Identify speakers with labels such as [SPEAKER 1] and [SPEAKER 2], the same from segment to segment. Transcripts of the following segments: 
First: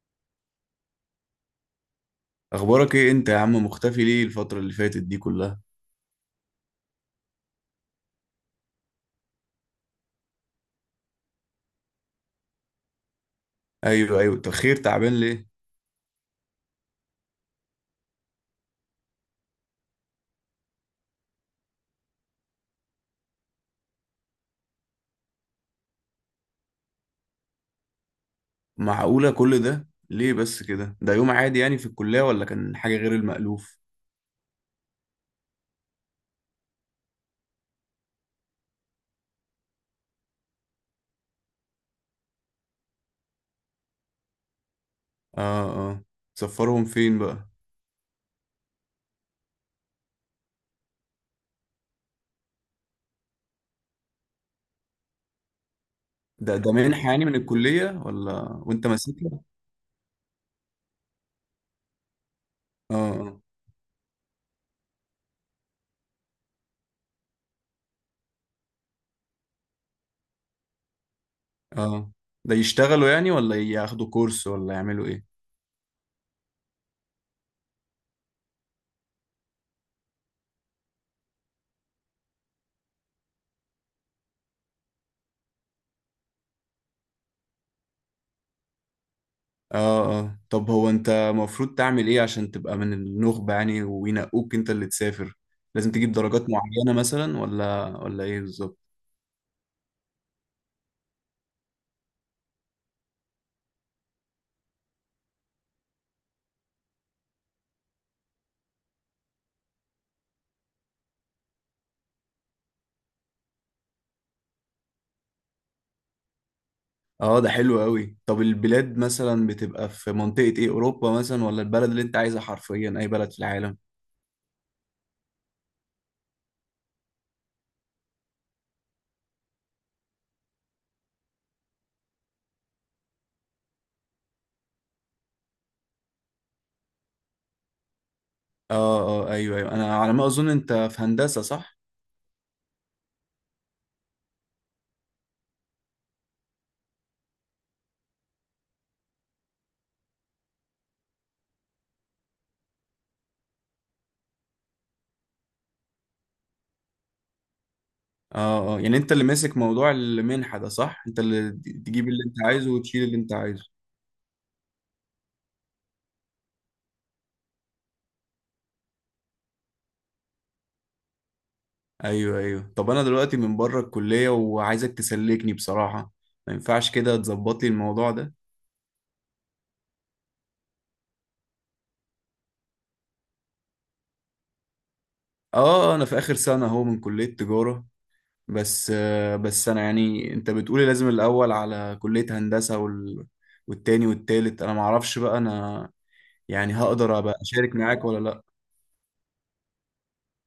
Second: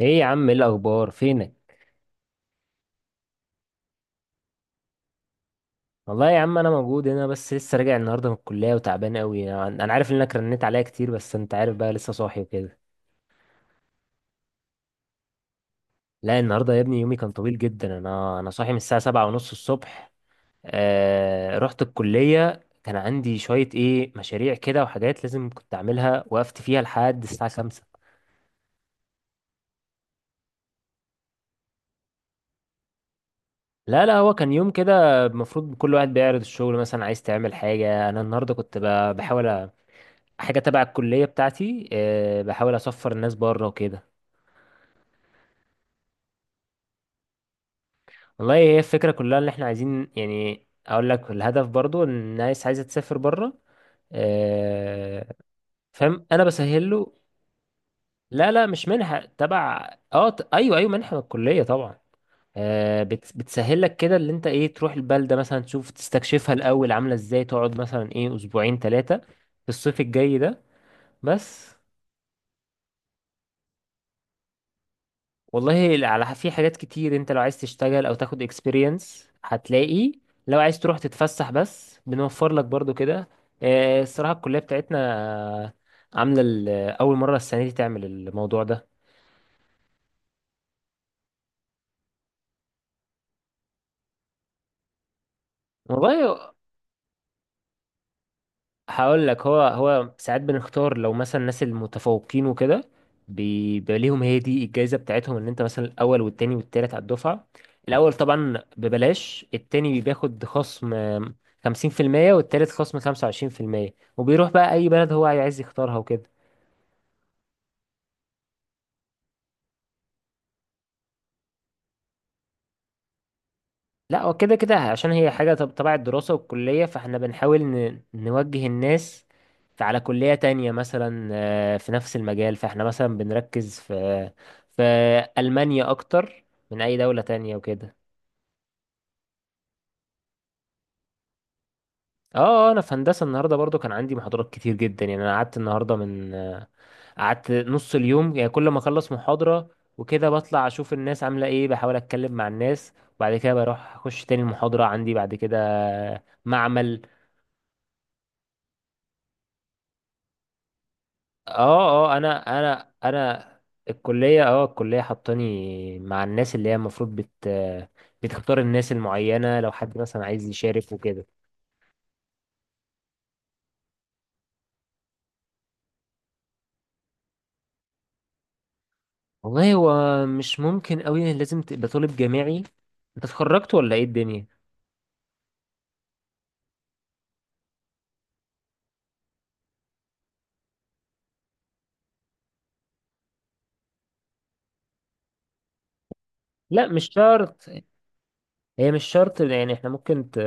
[SPEAKER 1] ايه يا عم، ايه الاخبار؟ فينك؟
[SPEAKER 2] اخبارك ايه انت يا عم؟ مختفي ليه الفترة اللي فاتت دي كلها؟
[SPEAKER 1] والله يا عم انا موجود هنا بس لسه راجع النهارده من الكليه وتعبان قوي. أنا عارف انك رنيت عليا كتير، بس انت عارف بقى، لسه صاحي وكده.
[SPEAKER 2] ايوه ايوه. طب خير، تعبان ليه؟
[SPEAKER 1] لا، النهارده يا ابني يومي كان طويل جدا. انا صاحي من الساعه 7:30 الصبح. رحت الكليه، كان عندي شويه مشاريع كده وحاجات لازم كنت اعملها، وقفت فيها لحد الساعه 5.
[SPEAKER 2] معقولة كل ده ليه بس كده؟ ده يوم عادي يعني في الكلية، ولا كان حاجة غير المألوف؟
[SPEAKER 1] لا، لا، هو كان يوم كده، المفروض كل واحد بيعرض الشغل، مثلا عايز تعمل حاجه. انا النهارده كنت بحاول حاجة تبع الكلية بتاعتي، بحاول أسفر الناس بره وكده.
[SPEAKER 2] اه اه. سفرهم فين بقى؟
[SPEAKER 1] والله هي الفكرة كلها اللي احنا عايزين، يعني أقول لك الهدف برضو إن الناس عايزة تسافر بره. آه، فاهم، أنا
[SPEAKER 2] ده ده
[SPEAKER 1] بسهل
[SPEAKER 2] منحة
[SPEAKER 1] له.
[SPEAKER 2] يعني من الكلية ولا؟
[SPEAKER 1] لا، لا،
[SPEAKER 2] وانت
[SPEAKER 1] مش منحة
[SPEAKER 2] ماسكها؟
[SPEAKER 1] تبع أيوه، أيوه، منحة من الكلية طبعا.
[SPEAKER 2] اه اه
[SPEAKER 1] بتسهل لك كده، اللي انت تروح البلدة مثلا تشوف تستكشفها الأول عاملة ازاي، تقعد مثلا أسبوعين ثلاثة في الصيف الجاي ده بس.
[SPEAKER 2] اه. ده يشتغلوا يعني ولا ياخدوا كورس ولا يعملوا ايه؟
[SPEAKER 1] والله في حاجات كتير، انت لو عايز تشتغل او تاخد experience هتلاقي. لو عايز تروح تتفسح بس، بنوفر لك برضو كده. الصراحة الكلية بتاعتنا، آه، عاملة اول مرة السنة دي تعمل الموضوع ده.
[SPEAKER 2] اه اه. طب هو انت المفروض تعمل ايه عشان تبقى من النخبة يعني وينقوك انت اللي تسافر؟ لازم تجيب درجات
[SPEAKER 1] والله
[SPEAKER 2] معينة مثلا ولا ايه بالظبط؟
[SPEAKER 1] هقول لك، هو ساعات بنختار لو مثلا الناس المتفوقين وكده، بيبقى ليهم، هي دي الجائزة بتاعتهم، ان انت مثلا الاول والتاني والتالت على الدفعة. الاول طبعا ببلاش، التاني بياخد خصم 50%، والتالت خصم 25%، وبيروح بقى اي بلد هو عايز يختارها وكده.
[SPEAKER 2] اه، ده حلو قوي. طب البلاد مثلا بتبقى في منطقة ايه، اوروبا مثلا، ولا البلد اللي انت عايزها حرفيا اي بلد في العالم؟
[SPEAKER 1] لا، هو كده كده عشان هي حاجة تبع الدراسة والكلية، فاحنا بنحاول نوجه الناس على كلية تانية مثلا، في نفس المجال. فاحنا مثلا بنركز في ألمانيا أكتر من أي دولة تانية وكده.
[SPEAKER 2] اه اه ايوه ايوه، انا على ما اظن انت في هندسة، صح؟
[SPEAKER 1] اه. أنا في هندسة. النهاردة برضو كان عندي محاضرات كتير جدا يعني. أنا قعدت النهاردة من آه، قعدت نص اليوم، يعني كل ما أخلص محاضرة وكده بطلع أشوف الناس عاملة إيه، بحاول أتكلم مع الناس، وبعد كده بروح أخش تاني المحاضرة عندي. بعد كده معمل.
[SPEAKER 2] اه اه. يعني انت اللي ماسك موضوع المنحة ده، صح؟ انت اللي
[SPEAKER 1] اه،
[SPEAKER 2] تجيب
[SPEAKER 1] اه،
[SPEAKER 2] اللي انت
[SPEAKER 1] انا
[SPEAKER 2] عايزه
[SPEAKER 1] انا
[SPEAKER 2] وتشيل اللي انت
[SPEAKER 1] انا
[SPEAKER 2] عايزه؟
[SPEAKER 1] الكليه حطاني مع الناس اللي هي المفروض بتختار الناس المعينه، لو حد مثلا عايز يشارك وكده.
[SPEAKER 2] ايوه ايوه. طب انا دلوقتي من بره الكلية وعايزك تسلكني بصراحة، ما ينفعش كده تظبط لي الموضوع ده؟
[SPEAKER 1] والله هو مش ممكن قوي، لازم تبقى طالب جامعي. انت اتخرجت ولا ايه الدنيا؟
[SPEAKER 2] اه اه. انا في اخر سنة اهو من كلية تجارة، بس بس انا يعني انت بتقولي لازم الاول على كلية هندسة والتاني والتالت، انا معرفش بقى، انا يعني
[SPEAKER 1] لا، مش
[SPEAKER 2] هقدر ابقى
[SPEAKER 1] شرط.
[SPEAKER 2] اشارك معاك ولا لا؟
[SPEAKER 1] هي مش شرط يعني، احنا ممكن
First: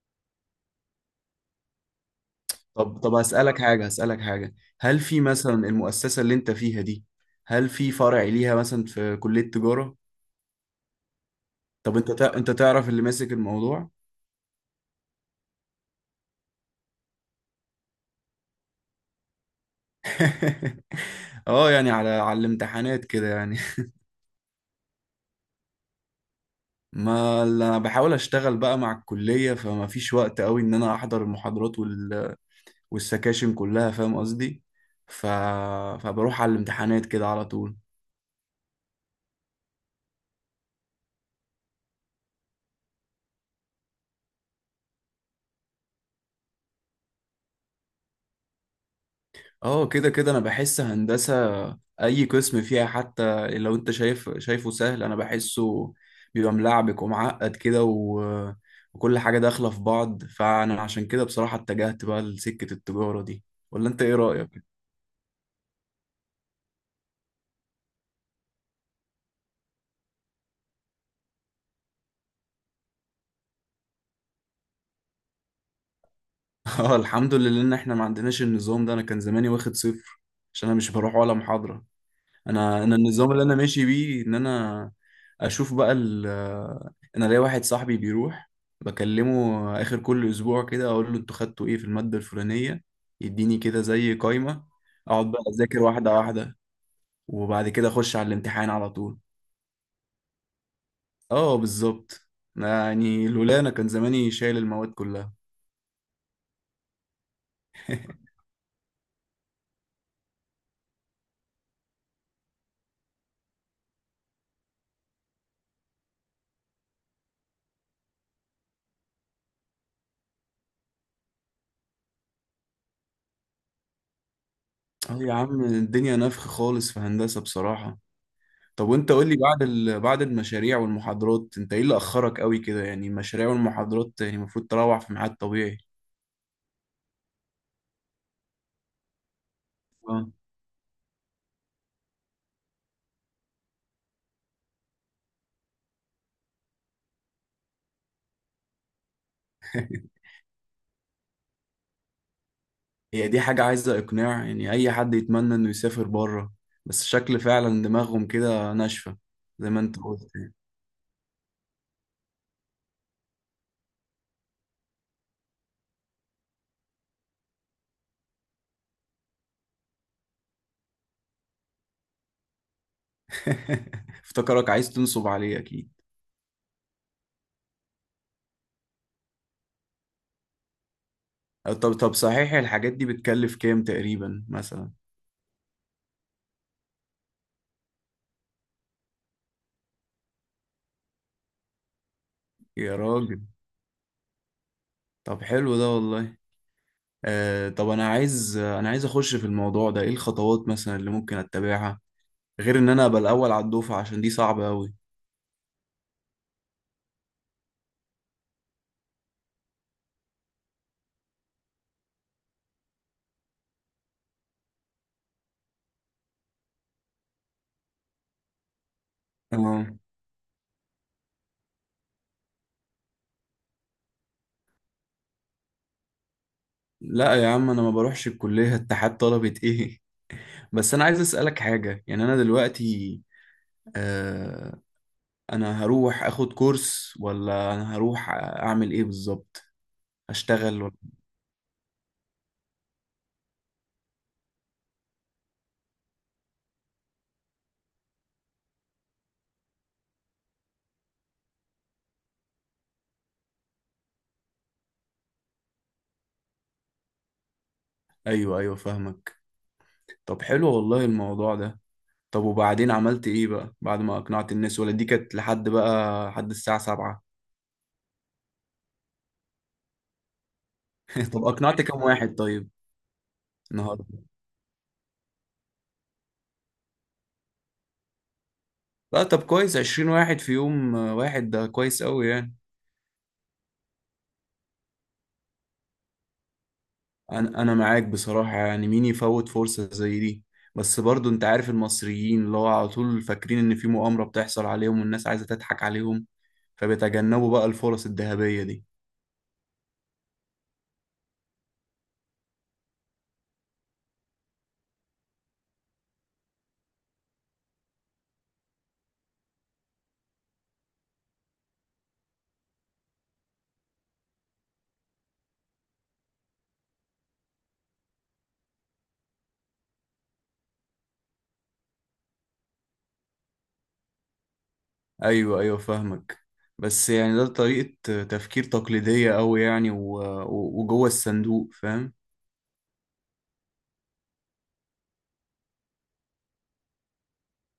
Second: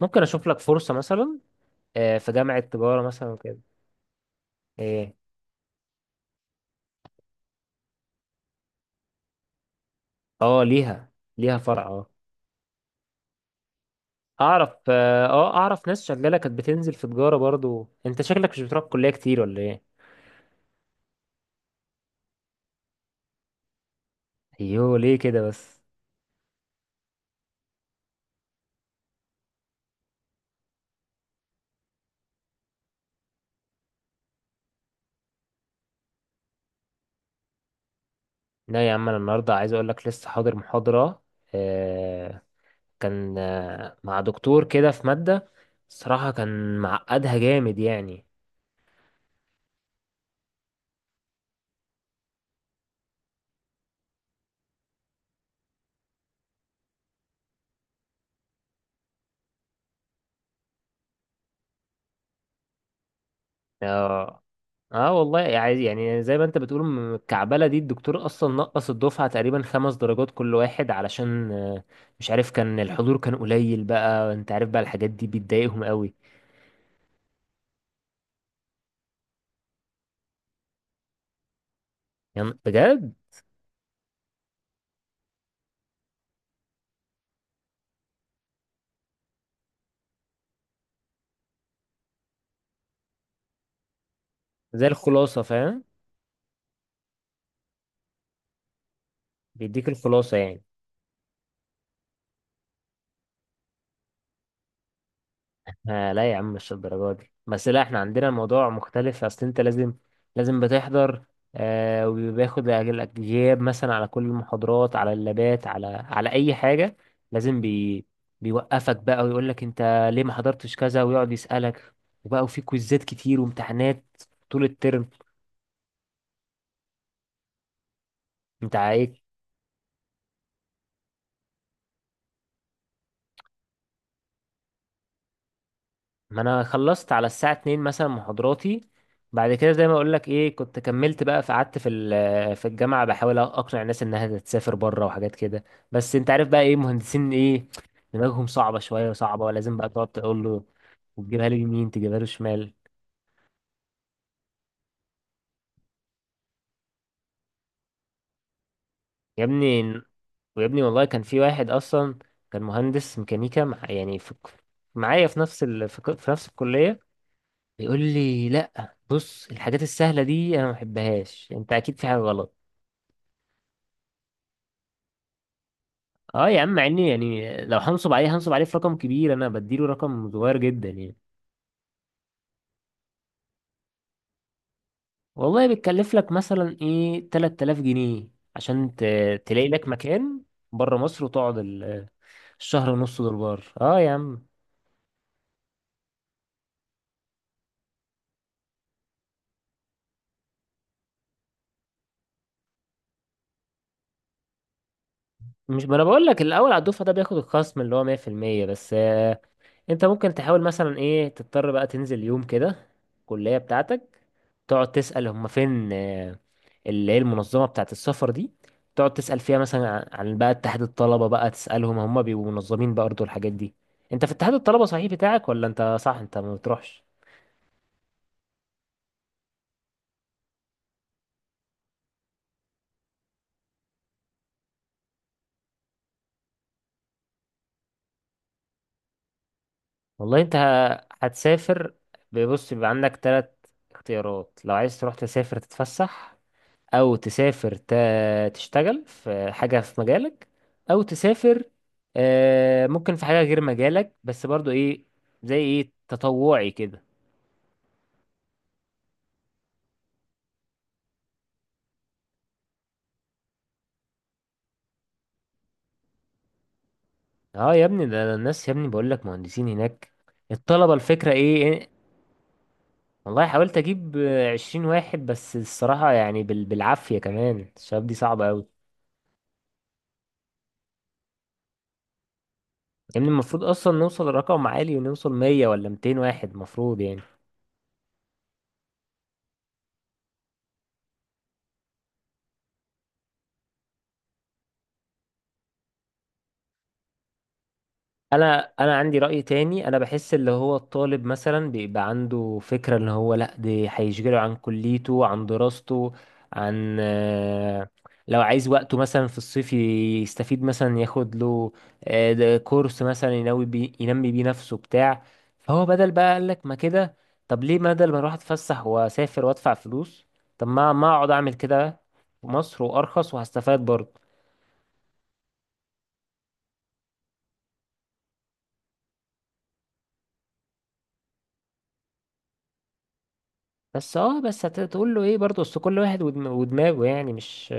[SPEAKER 1] ممكن اشوف لك فرصه مثلا، في جامعه
[SPEAKER 2] طب
[SPEAKER 1] تجاره
[SPEAKER 2] طب
[SPEAKER 1] مثلا وكده.
[SPEAKER 2] هسألك حاجة، هسألك حاجة، هل
[SPEAKER 1] ايه؟
[SPEAKER 2] في مثلا المؤسسة اللي انت فيها دي هل في فرع ليها مثلا في كلية تجارة؟
[SPEAKER 1] اه، ليها فرع.
[SPEAKER 2] طب
[SPEAKER 1] آه.
[SPEAKER 2] انت انت تعرف اللي ماسك الموضوع؟
[SPEAKER 1] اعرف، اعرف ناس شغاله كانت بتنزل في تجاره برضو. انت شكلك مش بتروح الكليه كتير ولا ايه؟
[SPEAKER 2] اه، يعني على على الامتحانات كده يعني.
[SPEAKER 1] ايوه، ليه كده بس؟
[SPEAKER 2] ما اللي انا بحاول اشتغل بقى مع الكلية، فما فيش وقت قوي ان انا احضر المحاضرات والسكاشن كلها، فاهم قصدي؟ ف... فبروح على الامتحانات كده على طول.
[SPEAKER 1] لا يا عم، انا النهارده عايز اقول لك لسه حاضر محاضره. آه كان مع دكتور كده في ماده. الصراحه كان معقدها جامد يعني.
[SPEAKER 2] اه كده كده، انا بحس هندسة اي قسم فيها، حتى لو انت شايفه سهل، انا بحسه بيبقى ملعبك ومعقد كده وكل حاجة داخلة في بعض، فانا عشان كده بصراحة اتجهت بقى لسكة التجارة دي. ولا انت ايه
[SPEAKER 1] اه،
[SPEAKER 2] رأيك؟
[SPEAKER 1] اه، والله يعني زي ما انت بتقول، الكعبله دي الدكتور اصلا نقص الدفعه تقريبا 5 درجات كل واحد، علشان مش عارف كان الحضور كان قليل بقى، انت عارف بقى الحاجات دي بتضايقهم قوي.
[SPEAKER 2] اه، الحمد لله ان احنا ما عندناش النظام ده، انا كان زماني واخد صفر عشان انا مش بروح ولا محاضرة.
[SPEAKER 1] يعني
[SPEAKER 2] انا
[SPEAKER 1] بجد؟
[SPEAKER 2] النظام اللي انا ماشي بيه ان انا اشوف بقى ال، انا ليا واحد صاحبي بيروح، بكلمه اخر كل اسبوع كده اقول له انتوا خدتوا ايه في المادة الفلانية، يديني كده زي قايمة،
[SPEAKER 1] زي
[SPEAKER 2] اقعد بقى
[SPEAKER 1] الخلاصة
[SPEAKER 2] اذاكر
[SPEAKER 1] فاهم.
[SPEAKER 2] واحدة واحدة، وبعد كده اخش على الامتحان على طول.
[SPEAKER 1] بيديك الخلاصة يعني.
[SPEAKER 2] اه بالظبط. يعني لولا انا كان زماني شايل المواد كلها.
[SPEAKER 1] لا يا عم، مش الدرجة دي بس. لا، احنا عندنا الموضوع مختلف، اصل انت لازم بتحضر. وبياخد غياب مثلا على كل المحاضرات، على اللابات، على اي حاجة. لازم بي بيوقفك بقى ويقول لك انت ليه ما حضرتش كذا، ويقعد يسألك وبقى، وفي كويزات كتير وامتحانات طول الترم.
[SPEAKER 2] اه يا عم، الدنيا نفخ خالص في هندسة بصراحة.
[SPEAKER 1] انت
[SPEAKER 2] طب وانت
[SPEAKER 1] ايه؟
[SPEAKER 2] قول لي، بعد بعد المشاريع والمحاضرات انت ايه اللي اخرك قوي كده يعني؟ المشاريع والمحاضرات يعني المفروض تروح في ميعاد طبيعي.
[SPEAKER 1] ما انا خلصت على الساعة 2 مثلا محاضراتي، بعد كده زي ما اقول
[SPEAKER 2] اه.
[SPEAKER 1] لك، كنت كملت بقى فقعدت في في الجامعة بحاول اقنع الناس انها تسافر بره وحاجات كده. بس انت عارف بقى، مهندسين دماغهم صعبة شوية صعبة، ولازم بقى تقعد تقول له، وتجيبها له يمين تجيبها له شمال.
[SPEAKER 2] هي دي حاجة عايزة اقناع؟ يعني اي حد يتمنى انه يسافر بره، بس شكل فعلا دماغهم كده ناشفة
[SPEAKER 1] يا
[SPEAKER 2] زي ما
[SPEAKER 1] ابني،
[SPEAKER 2] انت قلت يعني.
[SPEAKER 1] ويا ابني والله كان في واحد اصلا كان مهندس ميكانيكا، يعني في معايا في نفس في نفس الكلية. بيقول لي، لا بص الحاجات السهلة دي انا ما بحبهاش، انت اكيد في حاجة غلط.
[SPEAKER 2] افتكرك عايز تنصب عليه اكيد.
[SPEAKER 1] اه يا عم، مع اني يعني لو هنصب عليه، هنصب عليه في رقم كبير. انا بديله رقم صغير جدا يعني.
[SPEAKER 2] طب طب صحيح، الحاجات دي بتكلف كام تقريبا مثلا؟
[SPEAKER 1] والله بتكلف لك مثلا 3000 جنيه عشان تلاقي لك مكان بره مصر، وتقعد الشهر
[SPEAKER 2] يا
[SPEAKER 1] ونص دول
[SPEAKER 2] راجل،
[SPEAKER 1] بره. اه يا عم.
[SPEAKER 2] طب حلو ده والله. آه طب انا عايز، انا عايز اخش في الموضوع ده، ايه الخطوات مثلا اللي ممكن اتبعها غير ان انا ابقى الاول على الدفعه عشان دي صعبه قوي؟
[SPEAKER 1] مش، ما انا بقول لك الاول على الدفعه ده بياخد الخصم اللي هو 100% بس. انت ممكن تحاول مثلا تضطر بقى تنزل يوم كده الكلية بتاعتك، تقعد تسأل هما فين، اللي هي المنظمة بتاعت السفر دي، تقعد تسأل فيها
[SPEAKER 2] اه،
[SPEAKER 1] مثلا عن بقى اتحاد الطلبة بقى، تسألهم هما بيبقوا منظمين برضه الحاجات دي. انت في اتحاد الطلبة صحيح بتاعك؟ ولا انت، صح، انت ما بتروحش؟
[SPEAKER 2] لا يا عم انا ما بروحش الكليه. اتحاد طلبه ايه؟ بس انا عايز اسالك حاجه، يعني انا دلوقتي آه، انا هروح اخد كورس ولا انا هروح اعمل ايه بالظبط؟
[SPEAKER 1] والله انت
[SPEAKER 2] اشتغل ولا؟
[SPEAKER 1] هتسافر. بص، بيبقى عندك 3 اختيارات، لو عايز تروح تسافر تتفسح، او تسافر تشتغل في حاجة في مجالك، او تسافر، ممكن في حاجة غير مجالك بس برضو زي تطوعي كده.
[SPEAKER 2] ايوه ايوه فاهمك. طب حلو والله الموضوع ده. طب وبعدين عملت ايه بقى بعد ما اقنعت الناس، ولا دي كانت لحد بقى لحد الساعه 7؟
[SPEAKER 1] اه يا ابني، ده الناس يا ابني بقول لك، مهندسين هناك الطلبة. الفكرة
[SPEAKER 2] طب
[SPEAKER 1] ايه
[SPEAKER 2] اقنعت
[SPEAKER 1] إيه؟
[SPEAKER 2] كام واحد طيب
[SPEAKER 1] والله حاولت
[SPEAKER 2] النهارده؟
[SPEAKER 1] اجيب 20 واحد بس، الصراحة يعني بالعافية، كمان الشباب دي صعبة اوي.
[SPEAKER 2] لا طب كويس، 20 واحد في يوم واحد ده كويس قوي يعني.
[SPEAKER 1] يعني المفروض اصلا نوصل لرقم عالي، ونوصل 100 ولا 200 واحد، المفروض يعني.
[SPEAKER 2] انا انا معاك بصراحة، يعني مين يفوت فرصة زي دي؟ بس برضو انت عارف المصريين اللي هو على طول فاكرين ان في مؤامرة بتحصل عليهم والناس عايزة تضحك عليهم، فبيتجنبوا بقى الفرص الذهبية
[SPEAKER 1] انا
[SPEAKER 2] دي.
[SPEAKER 1] انا عندي رأي تاني. انا بحس اللي هو الطالب مثلا بيبقى عنده فكرة ان هو لا، دي هيشغله عن كليته عن دراسته عن آه، لو عايز وقته مثلا في الصيف يستفيد، مثلا ياخد له ده كورس مثلا ينوي بي ينمي بيه نفسه بتاع. فهو بدل بقى قال لك ما كده، طب ليه بدل ما اروح اتفسح واسافر وادفع فلوس، طب ما اقعد اعمل كده في مصر وارخص وهستفاد برضه.
[SPEAKER 2] ايوه ايوه فاهمك، بس يعني ده طريقة تفكير تقليدية أوي يعني، وجوه الصندوق، فاهم؟
[SPEAKER 1] بس هتقول له ايه برضه، اصل كل واحد ودماغه يعني، مش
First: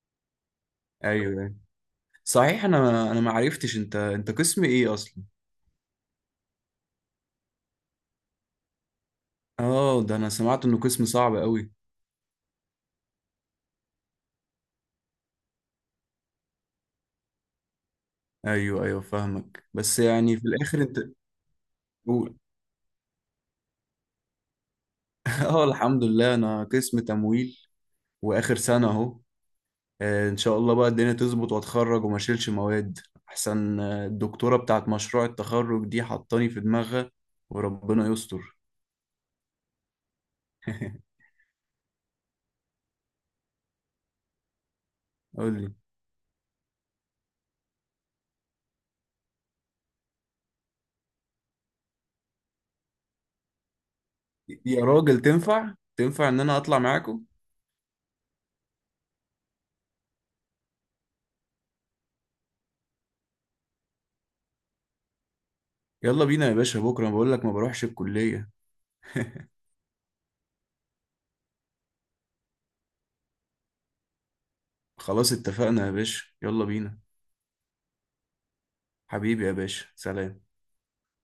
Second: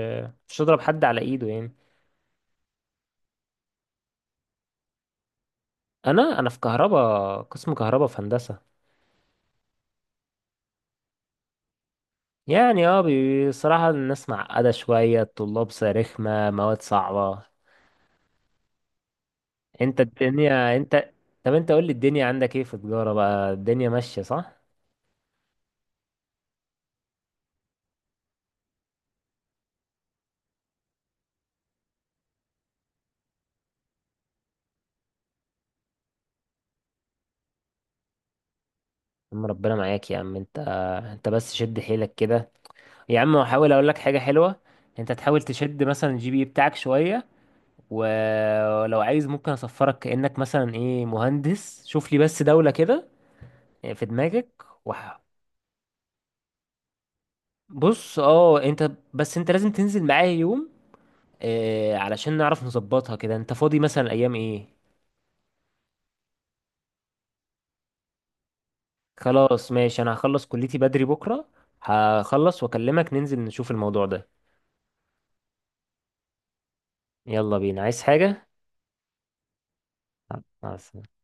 [SPEAKER 1] مش تضرب حد على
[SPEAKER 2] ايوه
[SPEAKER 1] ايده
[SPEAKER 2] أيوة.
[SPEAKER 1] يعني.
[SPEAKER 2] صحيح، انا انا ما عرفتش انت، انت قسم ايه اصلا؟
[SPEAKER 1] انا في كهربا، قسم كهربا في هندسه.
[SPEAKER 2] اه، ده انا سمعت انه قسم صعب أوي.
[SPEAKER 1] يعني اه، بصراحه الناس معقده شويه، الطلاب رخمه، مواد صعبه.
[SPEAKER 2] ايوه ايوه فاهمك، بس
[SPEAKER 1] انت
[SPEAKER 2] يعني في
[SPEAKER 1] الدنيا
[SPEAKER 2] الاخر انت
[SPEAKER 1] انت طب انت قول لي، الدنيا
[SPEAKER 2] قول.
[SPEAKER 1] عندك ايه في تجاره بقى، الدنيا ماشيه صح؟
[SPEAKER 2] اه الحمد لله، انا قسم تمويل واخر سنة اهو. ان شاء الله بقى الدنيا تظبط واتخرج وما اشيلش مواد، احسن الدكتورة بتاعت مشروع التخرج دي حطاني في دماغها وربنا يستر.
[SPEAKER 1] يا عم ربنا معاك يا عم. انت انت بس شد حيلك كده يا عم. حاول اقول لك حاجه حلوه، انت تحاول
[SPEAKER 2] قول لي.
[SPEAKER 1] تشد مثلا الجي بي بتاعك شويه، ولو عايز ممكن اسفرك كأنك مثلا مهندس. شوف لي بس دولة كده، في دماغك
[SPEAKER 2] يا راجل تنفع، تنفع ان انا اطلع معاكم؟
[SPEAKER 1] بص، اه، انت لازم تنزل معايا يوم، علشان نعرف نظبطها كده. انت فاضي مثلا ايام ايه؟
[SPEAKER 2] يلا بينا يا باشا، بكرة بقول لك ما بروحش الكلية.
[SPEAKER 1] خلاص ماشي، انا هخلص كليتي بدري بكرة. هخلص واكلمك، ننزل نشوف الموضوع ده.
[SPEAKER 2] خلاص اتفقنا يا باشا، يلا بينا.
[SPEAKER 1] يلا بينا، عايز حاجة؟
[SPEAKER 2] حبيبي يا باشا، سلام.
[SPEAKER 1] مع السلامة.